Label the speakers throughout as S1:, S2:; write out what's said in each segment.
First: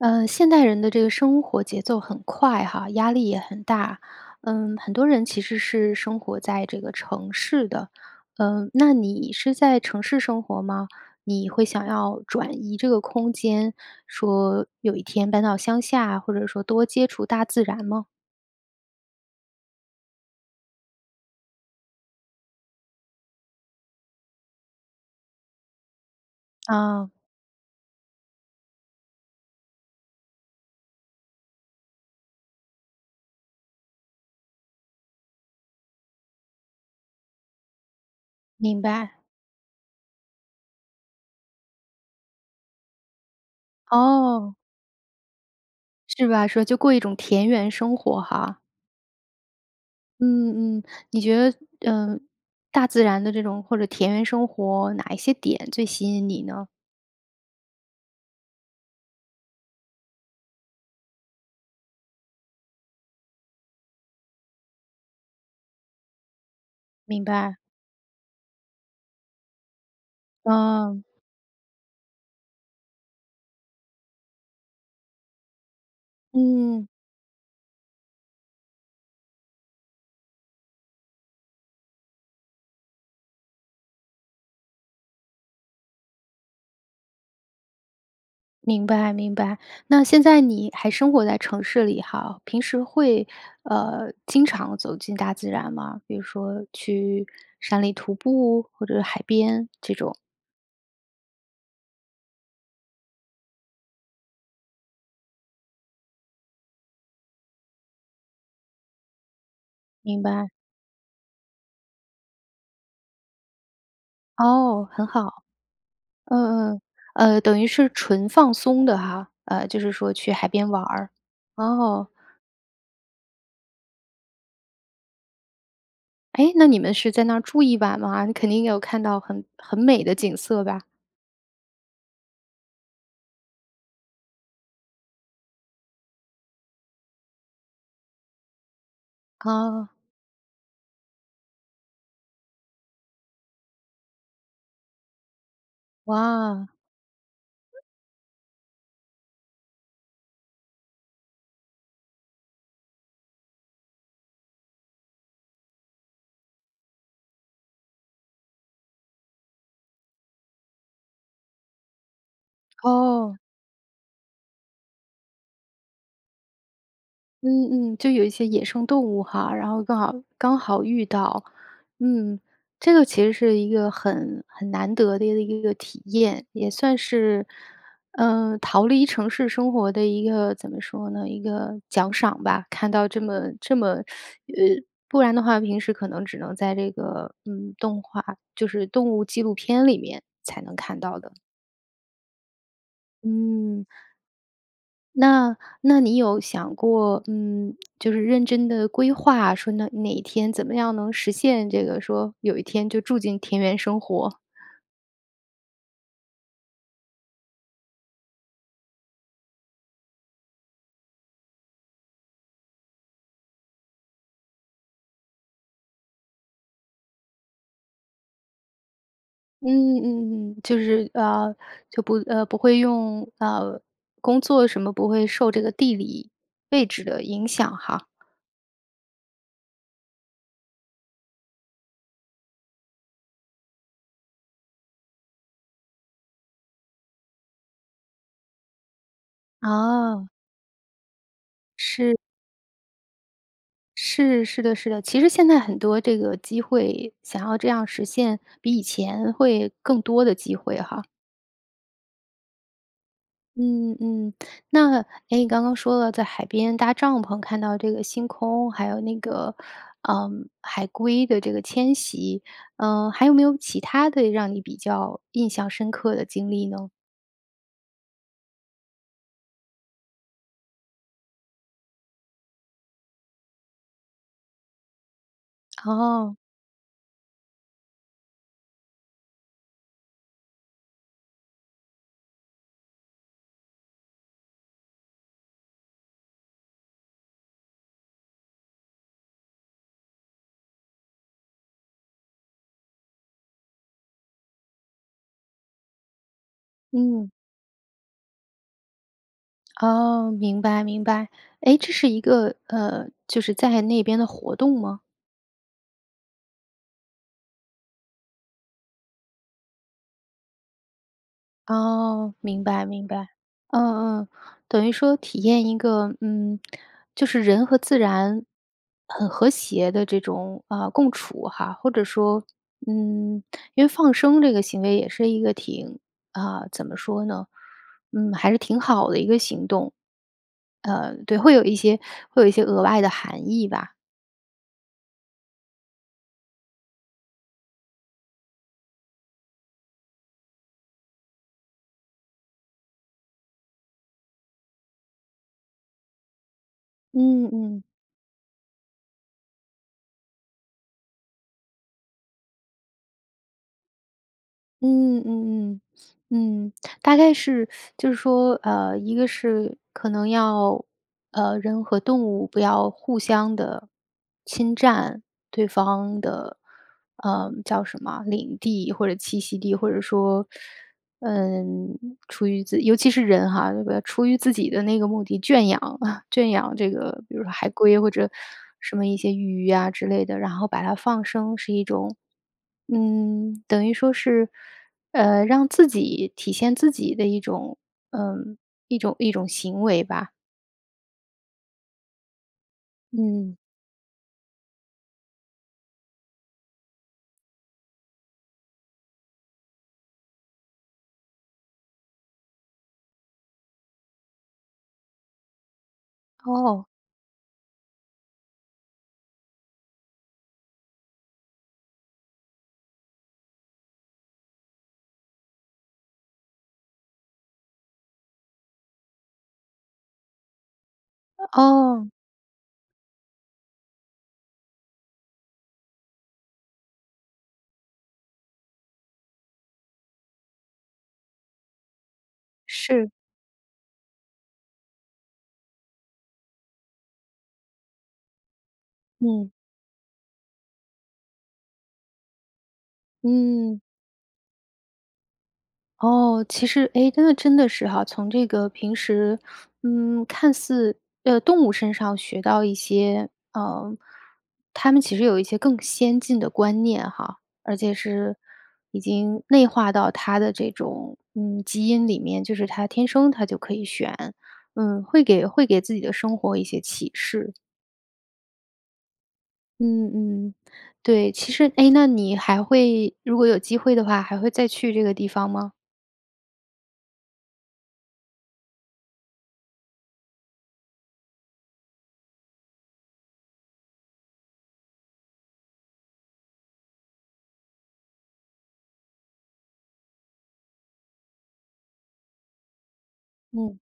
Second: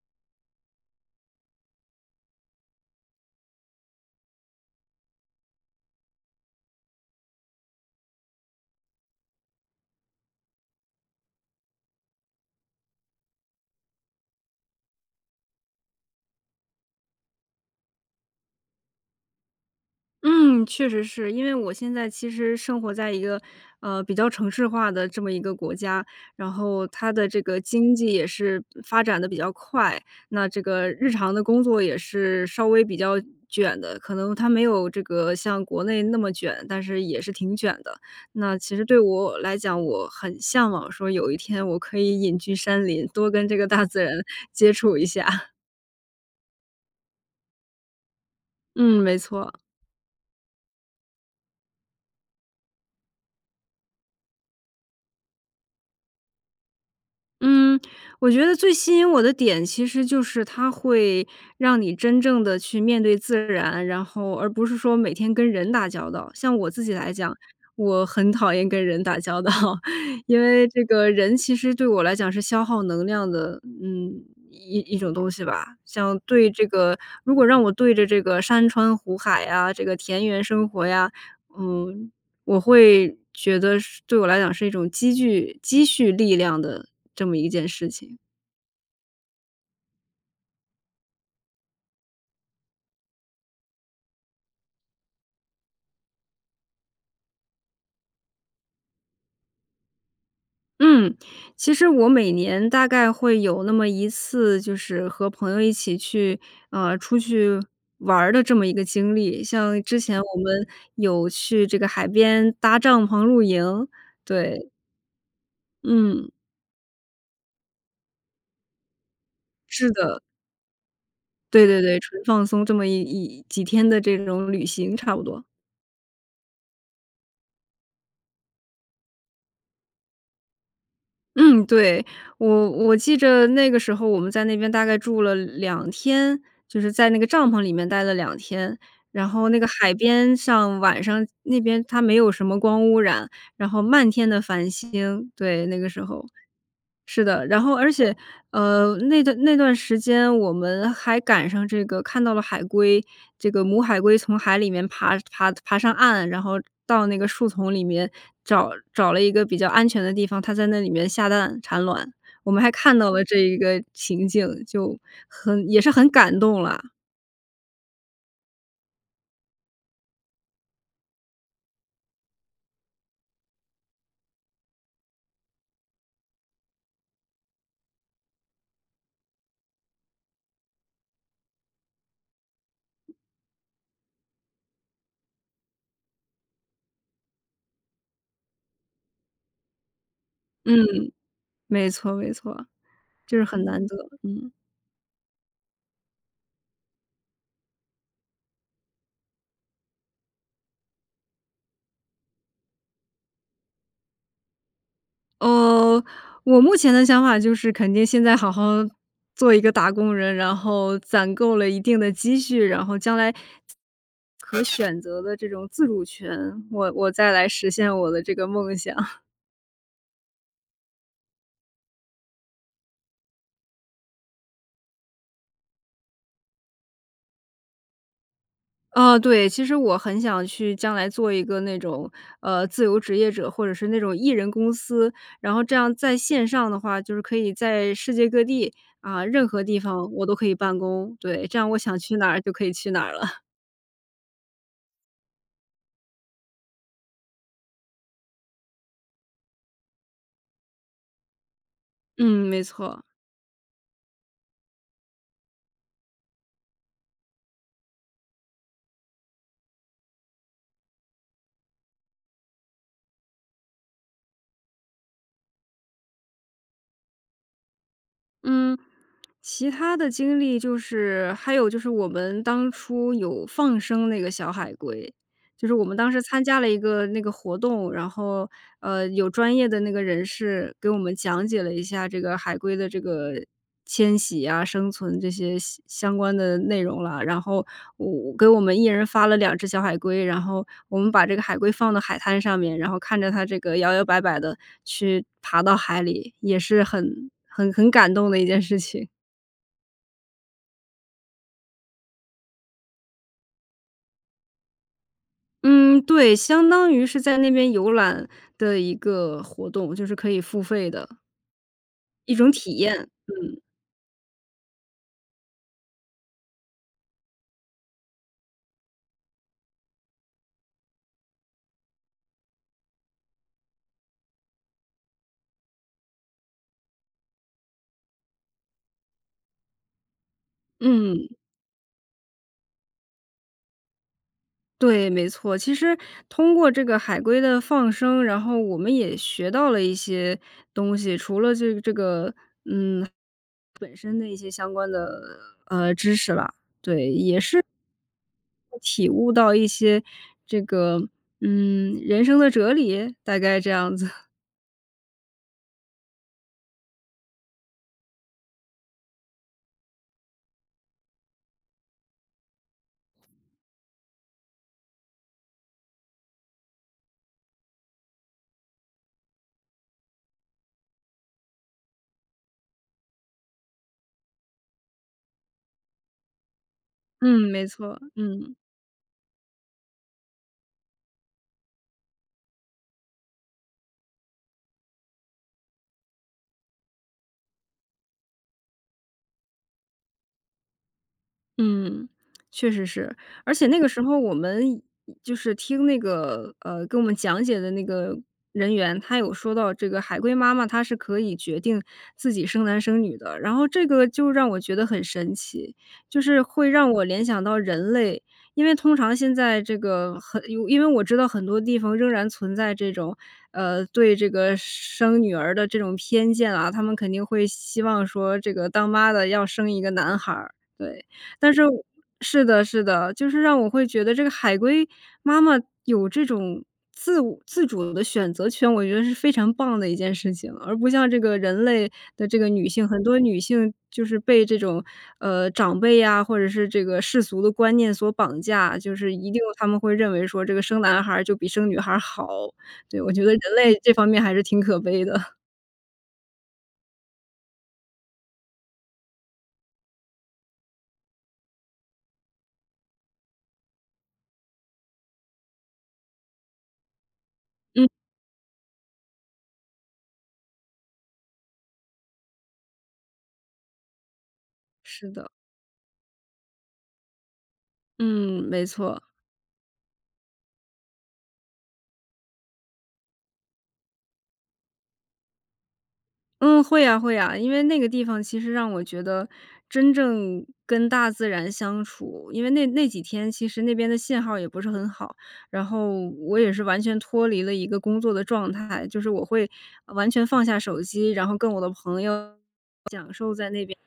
S1: 呃，现代人的这个生活节奏很快哈，压力也很大，嗯，很多人其实是生活在这个城市的。呃，那你是在城市生活吗？你会想要转移这个空间，说有一天搬到乡下，或者说多接触大自然吗？
S2: 嗯，确实是。因为我现在其实生活在一个，呃，比较城市化的这么一个国家，然后
S1: 啊。
S2: 它的这个经济也是发展得比较快，那这个日常的工作也是稍微比较卷的，可能它没有这个像国内那么卷，但是也是挺卷的。那其
S1: 明
S2: 实对
S1: 白。
S2: 我来讲，我很向往说有一天我可以隐居山林，多跟这个大自然
S1: 哦。
S2: 接触一下。
S1: 是吧，说就过一种田园生活哈。
S2: 嗯，没错。
S1: 嗯，嗯。你觉得，呃，大自然的这种或者田园生活，哪一些点最吸引你呢？
S2: 嗯，我觉得最吸引我的点，其实就是它会让你真正地去面对自然，然后而不是说每天跟人打交道。像我自己来
S1: 明
S2: 讲，
S1: 白。
S2: 我很讨厌跟人打交道，因为这
S1: 哦。
S2: 个人其实对我来讲是消耗能量的，嗯，一一种东西吧。像对这
S1: 嗯。
S2: 个如果让我对着这个山川湖海呀，这个田园生活呀，嗯，我会觉得是对我来讲是一种积聚积蓄力量的这么一件事情。
S1: 明白，明白。那现在你还生活在城市里哈？平时会，呃，经常走进大自然吗？比如说去山里徒步或者海边这种？
S2: 嗯，其实我每年大概会有那么1次，就是和朋友一起去呃，出去玩儿的这么一个经历，像之前
S1: 明
S2: 我
S1: 白。
S2: 们有去这个海边搭帐篷露营，对。
S1: 哦，很好。
S2: 嗯。
S1: 嗯，嗯，呃，等于是纯放松的哈？呃，就
S2: 是
S1: 是说
S2: 的。
S1: 去海边玩儿，
S2: 对对对，
S1: 哦。
S2: 纯放松这么11几天的这种旅行差不多。
S1: 哎，那你们是在那住一晚吗？你肯定有看到很很美的景色吧？
S2: 嗯，对，我我记着那个时候我们在那边大概住了2天，就是在那个帐篷里面待了2天。然后那个
S1: 哦。
S2: 海边上晚上那边它没有什么光污染，然后漫天的繁星，对，那个时候。
S1: 哇。
S2: 是的，然后而且呃，那段那段时间我们还赶上这个看到了海龟，这个母海龟从海里面爬爬爬上岸，然后到那个树丛里面找找了一个比较安全的地方，它在那里面下蛋产卵。我们还看到了这
S1: 哦。
S2: 一个情景，就很也是很感动啦。
S1: 嗯嗯，就有一些野生动物哈，然后刚好刚好遇到。嗯，这个其实是一个很很难得的一个一个体验，也算是，呃，逃离城市生活的一个怎么说呢？一个奖赏吧。看到这么这么 呃，不然的话，平时可能只能在这个，嗯，动画就是动物纪录片里面才
S2: 嗯，
S1: 能看到的。
S2: 没错没错。就是很
S1: 嗯。
S2: 难得，嗯。
S1: 那那你有想过，嗯，就是认真地规划说那哪一天怎么样能实现这个说，有一天就住进田园生活？
S2: 呃，我目前的想法就是肯定现在好好做一个打工人，然后，攒够了一定的积蓄，然后将来可选择的这种自主权，我我再来实现我的这个梦想。
S1: 嗯嗯嗯，就是呃，就不呃，不会用呃，工作什么不会受这个地理位置的影响哈。
S2: 嗯，对。其实我很想去将来做一个那种，呃，自由职业者，或者是那种1人公司。然后这样在线上的话，就是可以在世界各地，啊，任何地方我
S1: 哦。
S2: 都可以办公。对，这样我想去
S1: 是。
S2: 哪儿就可以去哪儿了。
S1: 是，是的是的。其实现在很多这个机会想要这样实现比以前会更多的机会哈。
S2: 嗯，没错。
S1: 嗯嗯。那，诶，你刚刚说了在海边搭帐篷看到这个星空，还有那个，呃，海龟的这个迁徙，呃，还有没有其它的让你比较印象深刻的经历呢？
S2: 嗯，其它的经历就是还有就是我们当初有放生那个小海龟，就是我们当时
S1: 哦。
S2: 参加了一个那个活动，然后，呃，有专业的那个人士给我们讲解了一下这个海龟的这个迁徙啊、生存这些相相关的内容了。然后我给我们1人发了2只小海龟，然后我们把这个海龟放到海滩上面，然后看着它这个摇摇摆摆地去爬到海里，也是很
S1: 嗯。
S2: 很很感动的一件事情。
S1: 哦，明白，明白。诶，这是一个呃，就是在那边的活动吗？
S2: 嗯，对，相当于是在那边游览的一个活动，就是可以付费的一
S1: 哦，
S2: 种
S1: 明
S2: 体
S1: 白，明
S2: 验，
S1: 白。
S2: 嗯。
S1: 嗯嗯，等于说体验一个，嗯，就是人和自然很和谐的这种，啊，共处哈，或者说，嗯，因为放生这个行为也是一个挺啊，怎么说呢，嗯，还是挺好的一个行动。呃，
S2: 嗯。
S1: 对，会有一些会有一些额外的含义吧。
S2: 对，没错，其实通过这个海龟的放生，然后我们也学到了一些东西，除了这个这个，嗯，本身的一些相关的，呃，知识吧。对，也
S1: 嗯，
S2: 是
S1: 嗯。
S2: 体悟到一些这个，嗯，人生的哲理？大概这样子。
S1: 嗯嗯嗯嗯，嗯，大概是 就是说，呃，一个是可能要呃，人和动物不要互相地侵占对方的，呃，叫什么，领地或者栖息地或者说，嗯，出于自尤其是人哈，出于自己的那个目的，圈养 圈养这个比
S2: 嗯，
S1: 如
S2: 没
S1: 海龟
S2: 错，
S1: 或者，
S2: 嗯。
S1: 什么一些鱼啊之类的，然后把它放生是一种，嗯，等于说是，呃，让自己体现自己的一种呃，一种一种行为吧。
S2: 嗯，确实是。而
S1: 嗯。
S2: 且那个时候我们就是听那个呃，跟我们讲解的那个人员，他有说到这个海龟妈妈她是可以决定自己生男生女的。然后这个就让我觉得很神奇，就是会
S1: 哦。
S2: 让我联想到人类。因为通常现在这个很因为我知道很多地方仍然存在这种呃，对这个生女儿的这种偏见啊，他们肯定会希望说这个当妈的要生一个男孩，对。但是我
S1: 哦。
S2: 是的，是的，就是让我会觉得这个海龟妈妈有这种自我自主的选择权，我觉得是非常棒的一件事情。而不像这个人类的这个女性，很
S1: 是。
S2: 多女性就是被这种，呃，长辈呀或者是这个世俗的观念所绑架，就是一定
S1: 嗯。
S2: 有他们会认为说这个生男孩就比生女孩好，对，我觉得人类
S1: 嗯。
S2: 这方面还是挺可悲的。
S1: 哦，其实，哎，那真的是哈，从这个平时嗯，看似呃，动物身上学到一些呃，它们其实有一些更先进的观念哈。而
S2: 嗯。
S1: 且是已经内化到它的这种，嗯，基因里面，就是它天生它就可以选，嗯，
S2: 是
S1: 会
S2: 的。
S1: 给会给自己的生活一些启示。
S2: 嗯，没错。
S1: 嗯嗯，对。其实诶，那你还会如果有机会的话，还会再去这个地方吗？
S2: 嗯，会啊会啊，因为那个地方其实让我觉得真正跟大自然相处。因为那那几天，其实那边的信号也不是很好，然后我也是完全脱离了一个工作的状态，就是我会完全放下手机，然后跟我的朋友享受在那边的生活。
S1: 嗯。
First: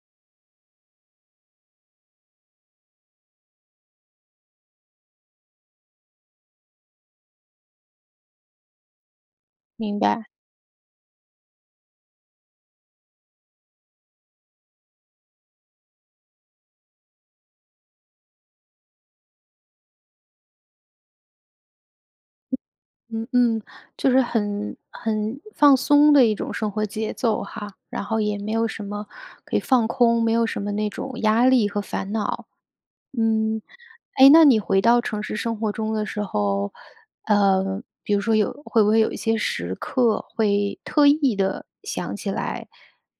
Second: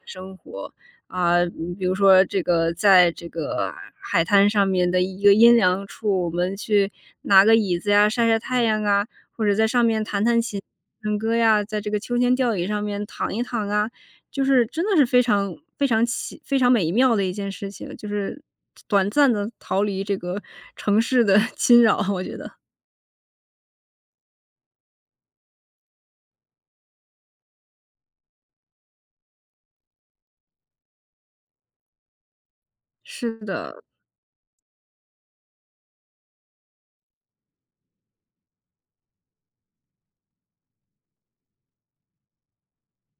S2: 啊，比比如说这个在这个海滩上面的一个阴凉处，我们去拿个椅子呀晒晒太阳啊，或者在上
S1: 明
S2: 面弹
S1: 白。
S2: 弹琴唱歌呀，在这个秋千吊椅上面躺一躺啊。就是真的是非常非常奇非常美妙的一件事情，就是短暂地逃离这个城市的侵扰，我觉得。
S1: 嗯嗯，就是很很放松的一种生活节奏哈，然后也没有什么可以放空，没有什么那种压力和烦恼。
S2: 是
S1: 嗯，
S2: 的。
S1: 诶，那你回到城市生活中的时候，呃，比如说有会不会有一些时刻，会特意地想起来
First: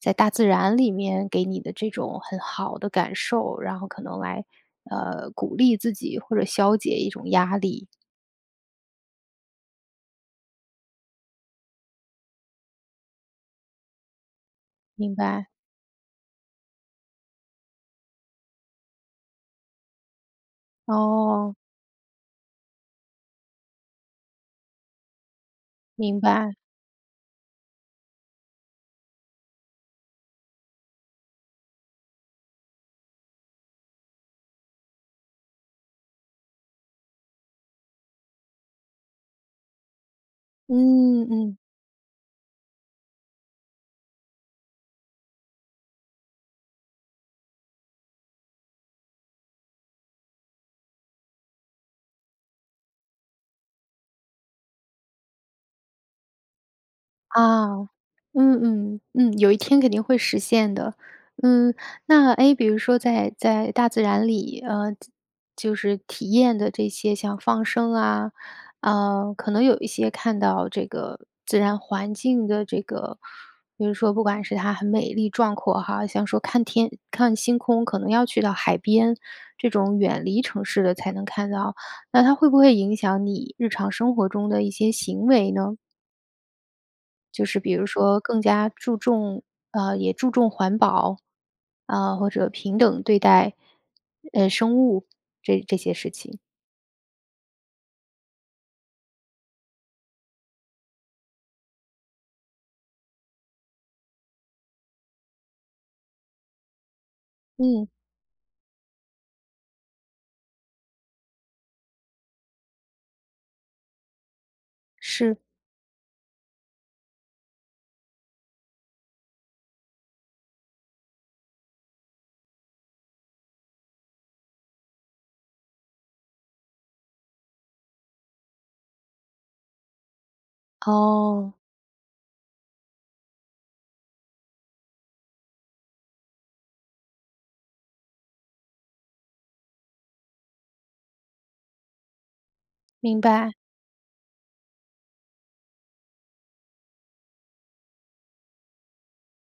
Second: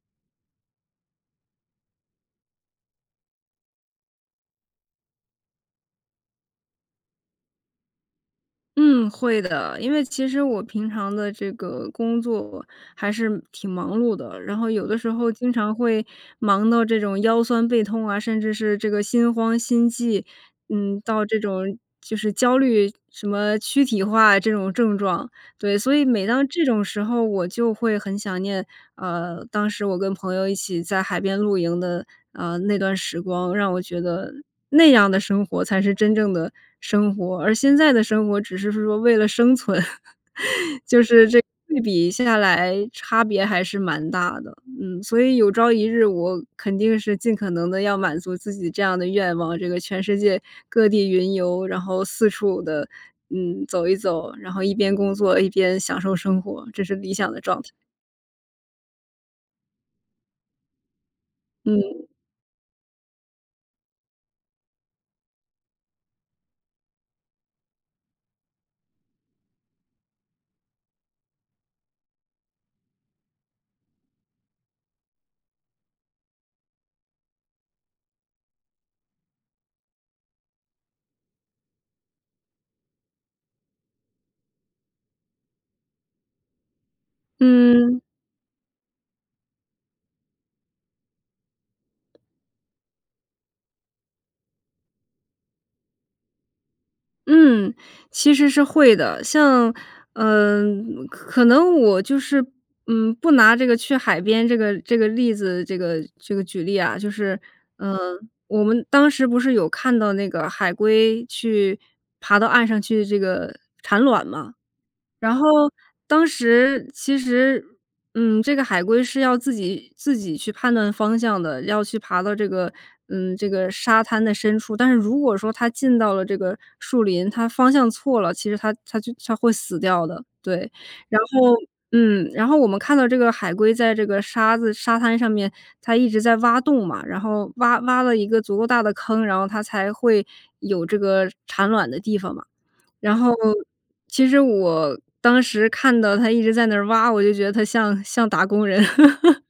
S1: 在大自然里面给你的这种很好的感受，然后可能来，呃，鼓励自己或者消解一种压力？
S2: 嗯，会的。因为其实我平常的这个工作还是挺忙碌的，然后有的时
S1: 明
S2: 候
S1: 白。
S2: 经常会忙到这种腰酸背痛啊，甚至是这个心慌、心悸。嗯，到这
S1: 哦。
S2: 种就是焦虑，什么躯体化，这种症状。对，所以
S1: 明
S2: 每当
S1: 白。
S2: 这种时候我就会很想念，啊，当时我跟朋友一起在海边露营的，啊，那段时光，让我觉得那样的生活才是真正的生活，而现在的生活只是说为了生存。就
S1: 嗯，
S2: 是这个
S1: 嗯。
S2: 对比下来差别还是蛮大的。嗯，所以有朝一日我肯定是尽可能地要满足自己这样的愿望，这个全世界各地云游，然后四处地嗯，走一走，然后一边工作一边享受生活，这是理想的状
S1: 啊，
S2: 态。
S1: 嗯嗯。嗯，有一天肯定会实现的。嗯，
S2: 嗯。
S1: 那诶比如说在在大自然里呃，就就是体验的这些像放生啊，呃，可能有一些看到这个自然环境的这个比如说不管是它很美丽壮阔哈，像说看天看星空可能要去到海边，这种远离城市的才能看到。那它会不会影响你日常生活中的一些行为呢？就是比如
S2: 嗯。
S1: 说更加注重呃，也注重环保，啊，或者平等对待，呃，生物这这些事情。
S2: 嗯，其实是会的。像呃，可可能我就是，嗯，不拿这个去海边这个这个例子，这个这个举例啊。就是，
S1: 嗯。
S2: 呃，我们当时不是有看到那个海龟，去爬到岸上去这个产卵吗？然
S1: 是。
S2: 后当时其实，嗯，这个海龟是要自己自己去判断方向的，要去爬到这个，嗯，这个沙滩的深处。但是如果说它进到了这个树林，它方向错了，其实它它就它会死掉的。对，然后
S1: 哦。
S2: 嗯，然后我们看到这个海龟在这个沙子沙滩上面它一直在挖洞嘛，然后挖挖了一个足够大的坑，然后它才会有这个产卵的地方嘛。然
S1: 明
S2: 后，
S1: 白。
S2: 其实我当时看到它一直在那儿挖，我就觉得他像像打工人。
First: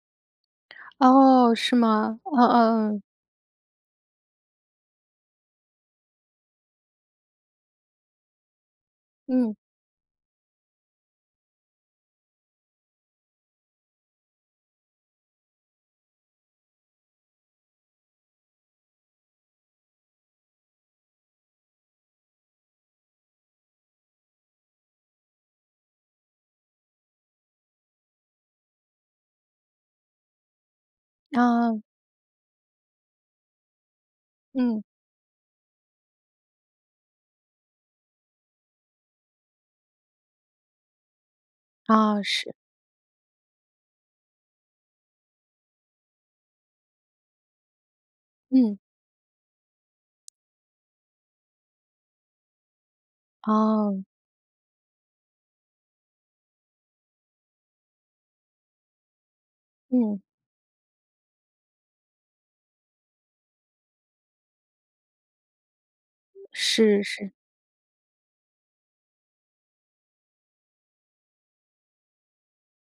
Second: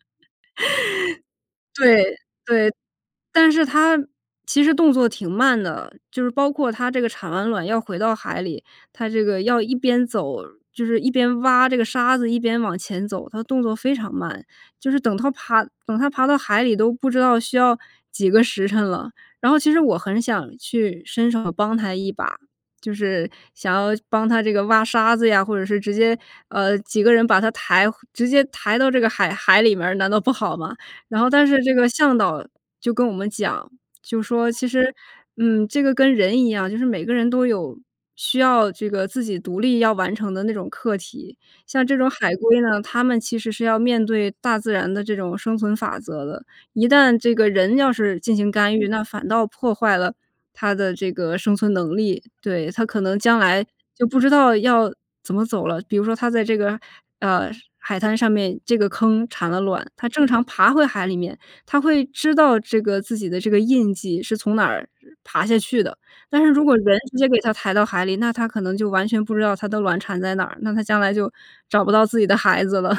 S1: 哦，是
S2: 对，
S1: 吗？嗯
S2: 对。
S1: 嗯嗯。
S2: 但是它其实动作挺慢的，就是包括它这个产完卵要回到海里，它这个
S1: 嗯。
S2: 要一边走就是一边挖这个沙子，一边往前走，它的动作非常慢。就是等它爬等它爬到海里都不知道需要几个时辰了。然后其实我很想去伸手帮它一把，就是想要帮它这个挖沙子呀，或者是直接，呃，几个人把它抬直接抬到这个海海里面儿，难道不好吗？然后但是这
S1: 啊。
S2: 个向导就跟我们讲，就说其
S1: 嗯。
S2: 实，嗯，这个跟人一样，就是每个人都有需要这个自己独立要完成的那种课题，像这种
S1: 啊，
S2: 海
S1: 是。
S2: 龟呢，它们其实是要面对大自然的这种生存法则的，一旦这个人要是进行干
S1: 嗯。
S2: 预，那反倒破坏了它的这个生存能力。对，它可能将来
S1: 哦。
S2: 就不知道要怎么走了。比如说它在这个，呃，海滩上面，这个坑产了卵，它
S1: 嗯。
S2: 正常爬回海里面，它会知道这个自己的这个印迹是从哪儿呃爬下去的。但是如果人
S1: 是，
S2: 直接
S1: 是。
S2: 给它抬到海里，那它可能就完全不知道它的卵产在哪儿，那它将来就找不到自己的孩子了。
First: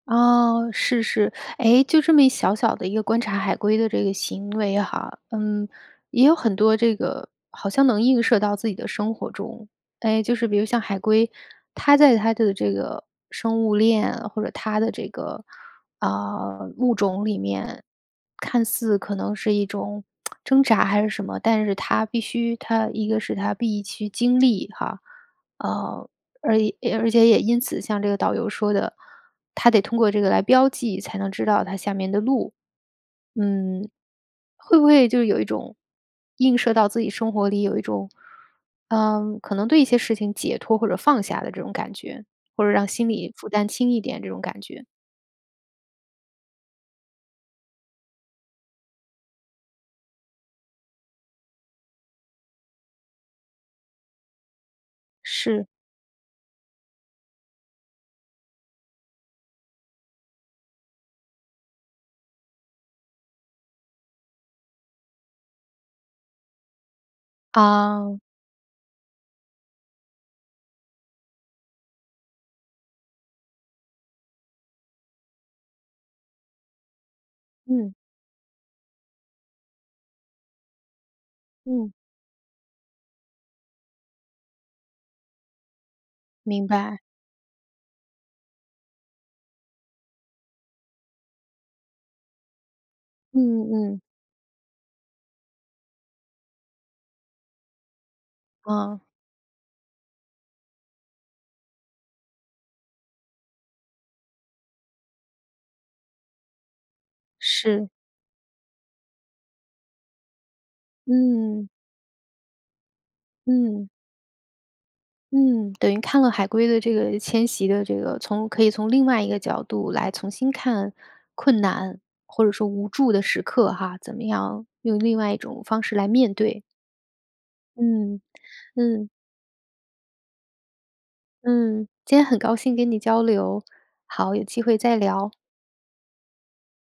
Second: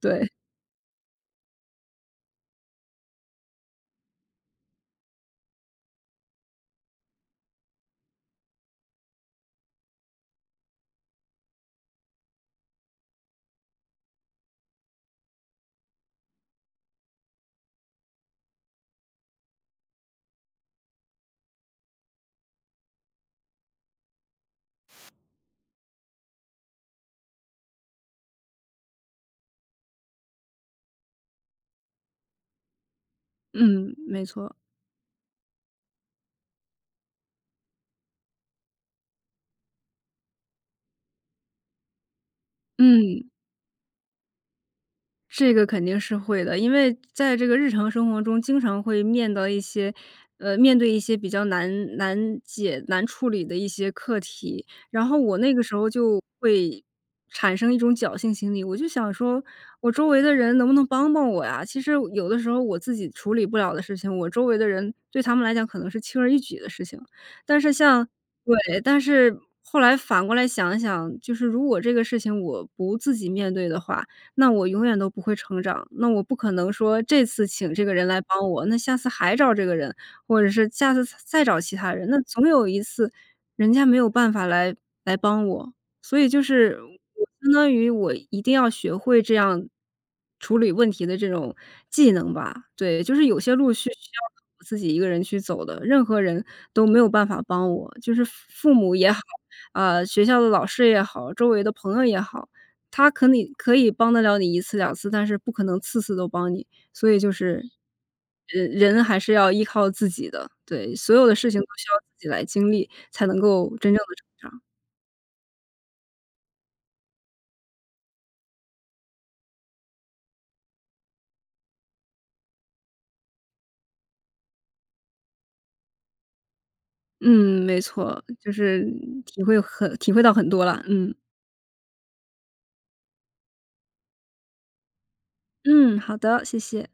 S2: 对。
S1: 哦，是是，诶，就这么一小小的一个观察海龟的这个行为哈，嗯，也有很多这个好像能映射到自己的生活中。哎，就是比如像海龟，它在它的这个生物链或者它的这个，啊，物种里面，看似可能是一种 挣扎还是什么，但是它必须它一个是它必须经历哈。呃，诶而且也因此像这个导游说的，它得通过这个来标记才能知道它下面的路，嗯。
S2: 嗯，没错儿。
S1: 会不会就有一种映射到自己生活里有一种，呃，可能对一些事情解脱，或者放下的这种感觉，或者让心
S2: 嗯。
S1: 理负担轻一点这种感觉？
S2: 这个肯定是会的，因为在这个日常生活中，经常会面对一些呃，面对一些比较难难解、难处理的一些课题。然后我那个
S1: 是。
S2: 时候就会产生一种侥幸心理，我就想说我周围的人能不能帮帮我呀，其实有的时候我自己处理不了的事情，我周围的人对他们来讲可能是轻而易举的事情。但是像
S1: 哦。
S2: 对，但是后来反过来想一想，就是如果这个事情我不自己面对的话，那我永远都不会成长。那我不可能说这次请这个
S1: 嗯。
S2: 人来帮我，那下次还找这个人，或者是下次再再找其他
S1: 嗯。
S2: 人，那总有一次人家没有办法来来帮我。所以就
S1: 明
S2: 是，
S1: 白。
S2: 我相当于我一定要学会这样处理问题的这种技能吧，对。就是有
S1: 嗯
S2: 些路
S1: 嗯
S2: 是需
S1: 嗯。
S2: 要我自己一个人去走的，任何人都没有办法帮我。就是父母
S1: 嗯。
S2: 也好，啊，学校的老师也好、周围的朋友也好，他可你可以帮得了你1次、2次，但是不可能次次都帮你，所以就是
S1: 是。
S2: 人人还是要依靠自己的，对，所有的事情都
S1: 嗯。
S2: 需要自己来经历，才能够
S1: 嗯。
S2: 真正的成长。
S1: 嗯。等于看了海龟的这个迁徙的这个从可以从另外一个角度来重新看，困难或者说无助的时刻哈，怎么样用另外一种方式来面对。
S2: 嗯，没
S1: 嗯，
S2: 错。就是，
S1: 嗯。
S2: 体会很体会到很多了，嗯。
S1: 嗯，今天很高兴跟你交流。好，有机会再聊。
S2: 嗯，好的，谢谢。